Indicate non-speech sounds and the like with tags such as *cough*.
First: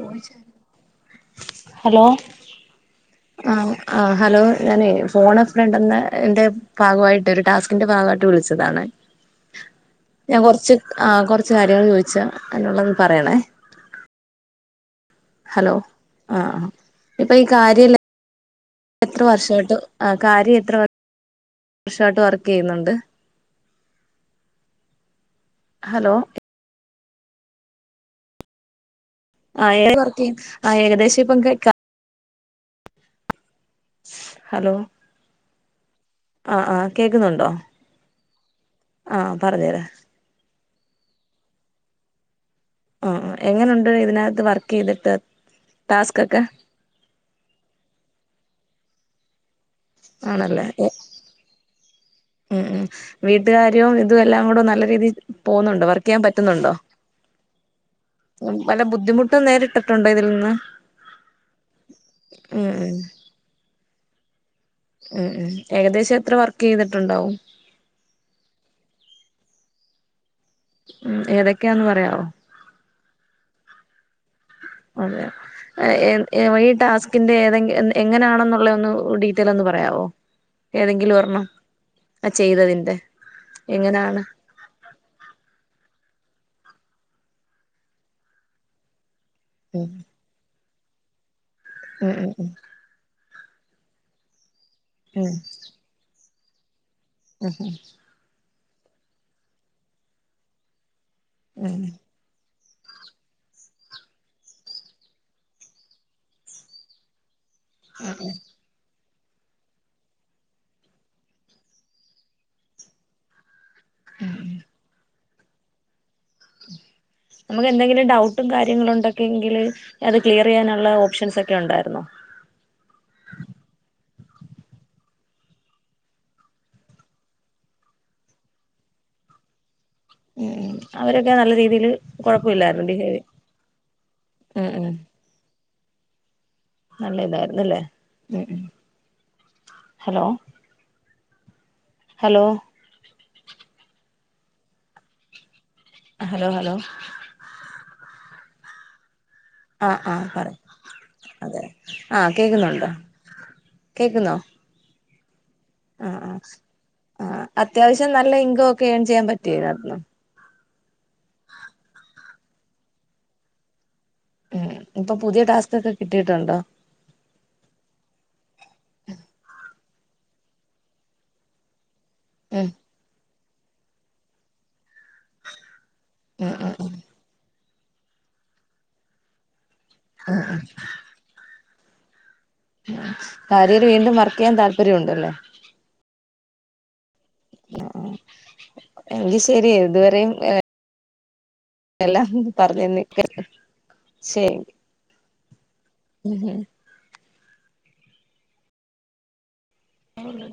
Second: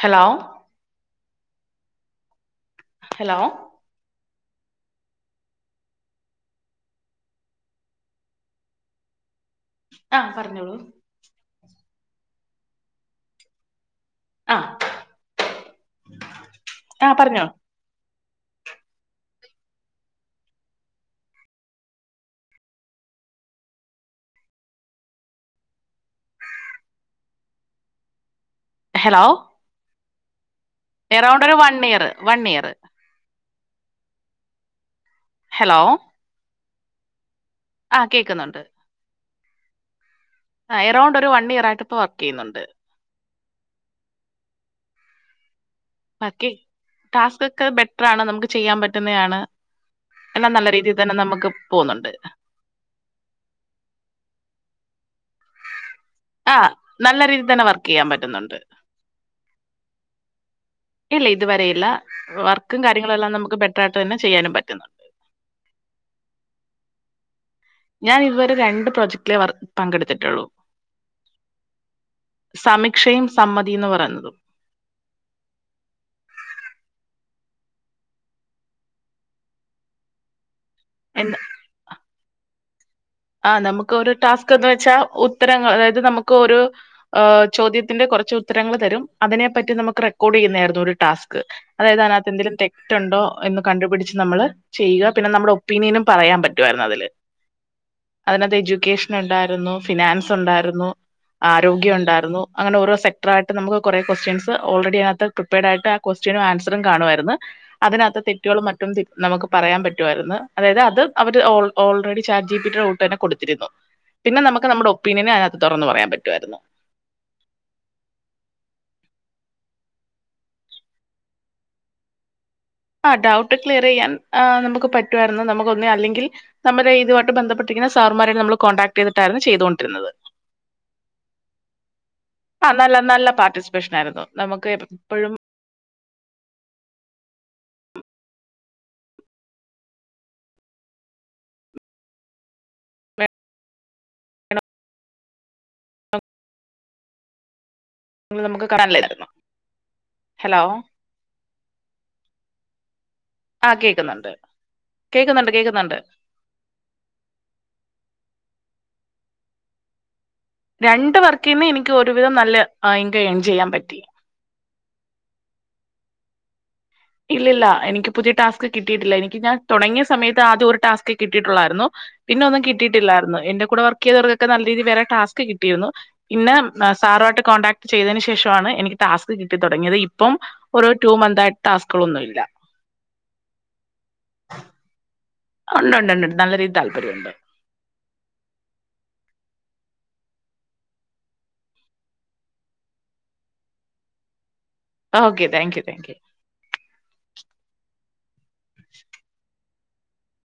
Hello hello hello ആ ആ hello ഞാന് ഫോൺ ഫ്രണ്ടിന്റെ എന്റെ ഭാഗമായിട്ട് ഒരു ടാസ്കിന്റെ ഭാഗമായിട്ട് വിളിച്ചതാണ്. ആ ഞാൻ കൊറച്ച് പറഞ്ഞോളൂ ആ കൊറച്ച് കാര്യങ്ങൾ ചോദിച്ച അതിനുള്ളത് പറയണേ ആഹ് ഹലോ ആഹ് ഇപ്പൊ പറഞ്ഞോ ഈ കാര്യയില് എത്ര വർഷമായിട്ട് ആ കാര്യ എത്ര വ വർഷായിട്ട് വർക്ക് ചെയ്യുന്നുണ്ട് ഹലോ ഹലോ ആ *unintelligible* എറൗണ്ട് ഒരു one year one year hello hello ആ ആഹ് കേൾക്കുന്നുണ്ടോ? ആ കേൾക്കുന്നുണ്ട്. ആഹ പറഞ്ഞുരാം. ആ എറൗണ്ട് ഒരു വൺ ഇയർ ആയിട്ട് ഇപ്പോ വർക്ക് ചെയ്യുന്നുണ്ട്. ആ ആ എങ്ങനെണ്ട് ഇതിനകത്ത് വർക്ക് യ്തിട്ട്. ബാക്കി ടാസ്ക് ഒക്കെ ബെറ്റർ ആാണ് നമുക്ക് ചെയ്യാൻ പറ്റുന്നെ തയാണ്. എല്ലാം നല്ല ആണല്ലേ രീതിയിൽ തന്നെ നമുക്ക് പോകുന്നുണ്ട്. ഉം ഉം വീട്ടുകാര്യം ഇതും എല്ലാം കൂടെനല്ല രീതിയിൽ പോകുന്നുണ്ടോ വർക്ക യ്യാൻ ആ പറ്റുന്നുണ്ടോ? നല്ല രീതിയിൽ തന്നെ വർക്ക് ചെയ്യാൻ പറ്റുന്നുണ്ട് പല ബുദ്ധിമുട്ടും നേരിട്ടിട്ടുണ്ടോ ഇതിൽ നിന്ന്? ഇല്ല ഇതുവരെയില്ല ഉം വർക്കും ഉം കാര്യങ്ങളുംല്ലാം നമുക്ക് ബെറ്ററായിട്ട് തന്നെ ചെയ്യാനും പറ്റുന്നുണ്ട്. ഉം ഉം ഏകദേശം എത്ര വർക്ക് ചെയ്തിട്ടുണ്ടാവും. ഞാൻ ഇതുവരെ രണ്ട് പ്രൊജക്ടിലെ വർ പങ്കെടുത്തിട്ടുള്ളൂ. ഉം ഏതൊക്കെയാന്ന് പറയാവോ. സമിക്ഷയും സമ്മതിന്ന് പറയതും. *unintelligible* ഏ ഏ ഈ ടാസ്കിന്റെ ഏതെ എങ്ങനാണെന്നുള്ള ഒന്ന് ഡീറ്റെൽ ഒന്ന് പറയാവോ. ഏതെങ്കിലും ഒരെണ്ണം ആ ചെയ്തതിന്റെ. ആ നമുക്ക് ഒരു എങ്ങനാണ് ടാസ്ക് എന്ന് വെച്ചാ ഉത്തരങ്ങ അതായത് നമുക്ക്ഒരു.. ആഹ് ചോദ്യത്തിന്റെ കൊറച്ച് ഉത്തരങ്ങൾ തരും അതിനെ.. പറ്റി ഉം നമക്ക് റെക്കോഡ് ചെയുന്നതരുന്നു ഒരു ടസ്ക് അതായത് ഉം ഉം അതിനകത്തു തെ.. തെറ്റുണ്ടോ എന്ന് കണ്ടുപിടിച്ച് നമ്മള് ചെയ്യുക പിന്നെ ഉം നമ്മുടെ ഒപ്പീനിയനും പറയാൻ പറ്റുമായിരുന്നു അതില്. ഹേ ഹെ അതിനകത്ത് എജ്യൂക്കേഷൻ ഉണ്ടായിരുന്നു ഫിനാൻസ് ഉണ്ടായിരുന്നു ഉം ആരോഗ്യം ഉണ്ടായിരുന്നു. അങ്ങനെ ഓരോ സെക്റായിട്ട് നമുക്ക് കുറെ കൊക്സ്റ്റ്യൻസ് ഓൾറെഡി അതിനകത്ത് പ്രിപ്പയർഡായിട്ട് ആ കൊസ്റ്റനും ആൻസറും കാണുവായിരുന്നു. അതിനകത്ത് തെറ്റുകളും മറ്റ.. റ്റും നമുക്ക് പറയാൻ പറ്റുമായിരുന്നു അതായത് അത് അവര് ഓൾറെഡി ചാറ്റ് ജി പി റൊ.. തന്നെ കൊടുത്തിരുന്നു പിന്നെ നമുക്ക് നമ്മുടെ ഒപ്പീനിയന് അതിനകത്ത് തുറന്ന് പറയാൻ പറ്റുയായിരുന്നു. സൂ നമുക്ക് എന്തെങ്കിലും ഡൗട്ടും കാര്യങ്ങളും ഉണ്ടൊക്കെങ്കില് അത് ക്ലിയർയ്യാനുള്ള ഓപ്ഷൻസ് ഒക്കെ ഉണ്ടായിരുന്നോ. ആ ഡൗട്ട് ക്ലിയർ ചെയ്യാൻ് നമുക്ക് പറ്റുമായിരുന്നു നമുക്ക് ഒന്ന് അല്ലെങ്കിൽ.. നമ്മുടെ ഇതുമായിട്ട് ബന്ധപ്പെട്ടിരിക്കുന്ന സാറുമാരെ നമ്മള് കോൺടാക്ട് ചെയ്തിട്ടായിരുന്നു ചെയതുകൊണ്ടിരുന്നത്. ഉം ഉം അവരൊക്കെ നല്ല രീതിയില് ആ കൊഴപ്പമില്ലായിരുന്നു നല്ല ബിഹേവ് നല്ല പാർട്ടിസിപ്പേഷൻ ആയിരുന്നു ഉം നമുക്ക്.. ഉം പെഴും.. നല്ല ഇതായിുന്നല്ലേ ഉ ഹലോ. ഹലോ ഹലോ ഹലോ നമക്ക് കാണലിലായിരുന്നൊ. ആ ആ പറ അതെെ ആ കേൾക്കുന്നുണ്ടോ കേൾക്കുന്നോ. കേൾക്ന്ന്ണ്ട് കേൾക്ന്ന്ണ്ട്. ആസ് ആഹ് അത്യാവശ്യം നല്ല ഇങ്കോ ഒക്കെ ഏയറ്ണ് ചെയ്യാൻ പറ്റിയോ ഇതിനകുത്തുന്നേ രണ്ട് വർക്കീന്ന് എനിക്ക് ഒരുവിധം നല്ല ഇങ്കം ഏൺ ചെയ്യാൻ പറ്റി. ഉം ഇപ്പൊ പുതിയ ടാസ്കൊക്കെ കിട്ടിയിട്ടുണ്ടോ. ഇല്ലില്ല എനിക്ക് പുതിയ ടാസ്ക് കിട്ടിയിട്ടില്ല എനിക്ക് ഞാൻ തുടങ്ങിയ സമയത്ത് ആദ്യം ഒരു ടാസ്ക് കിട്ടിയിട്ടുള്ളായിരുന്നു. പിന്നെ ഒന്നും ഉം കിട്ടിയിട്ടില്ലായിരുന്നു എന്റെ കൂടെ വർക്ക് ചെയ്തവർക്കൊക്കെ നല്ല രീതി വേ റെ ടാസ്ക് കിട്ടിയിരുന്നു ഉം പിന്നെ.. ഉം ഉം സാറു ആട്ട് കോടാക്ട് ചെയ്തതിന് ശേഷമാണ് എനിക്ക് ടാസ്ക് കിട്ടി തുടങ്ങിയത് ഇപ്പം ഒരു റ്റൂ മന്ത് ആയിട്ട്.. ടാസ്കോകളൊന്നും ഇല്ല. കാര്യര് വീണ്ടും വർക്ക് ചെയ്യാൻ താല്പര്യംണ്ടല്ലേ. ഉണ്ട് ഉണ്ട് നല്ല രീതിൽ താല്പര്യമുണ്ട്. ആ എങ്കി ശരി ഇതുവരെയും എ.. എല്ലാം പറഞ്ഞു നിക്ക ശരി. Okay thank you thank. യു ഹും ഹും ശ് ഉ *unintelligible*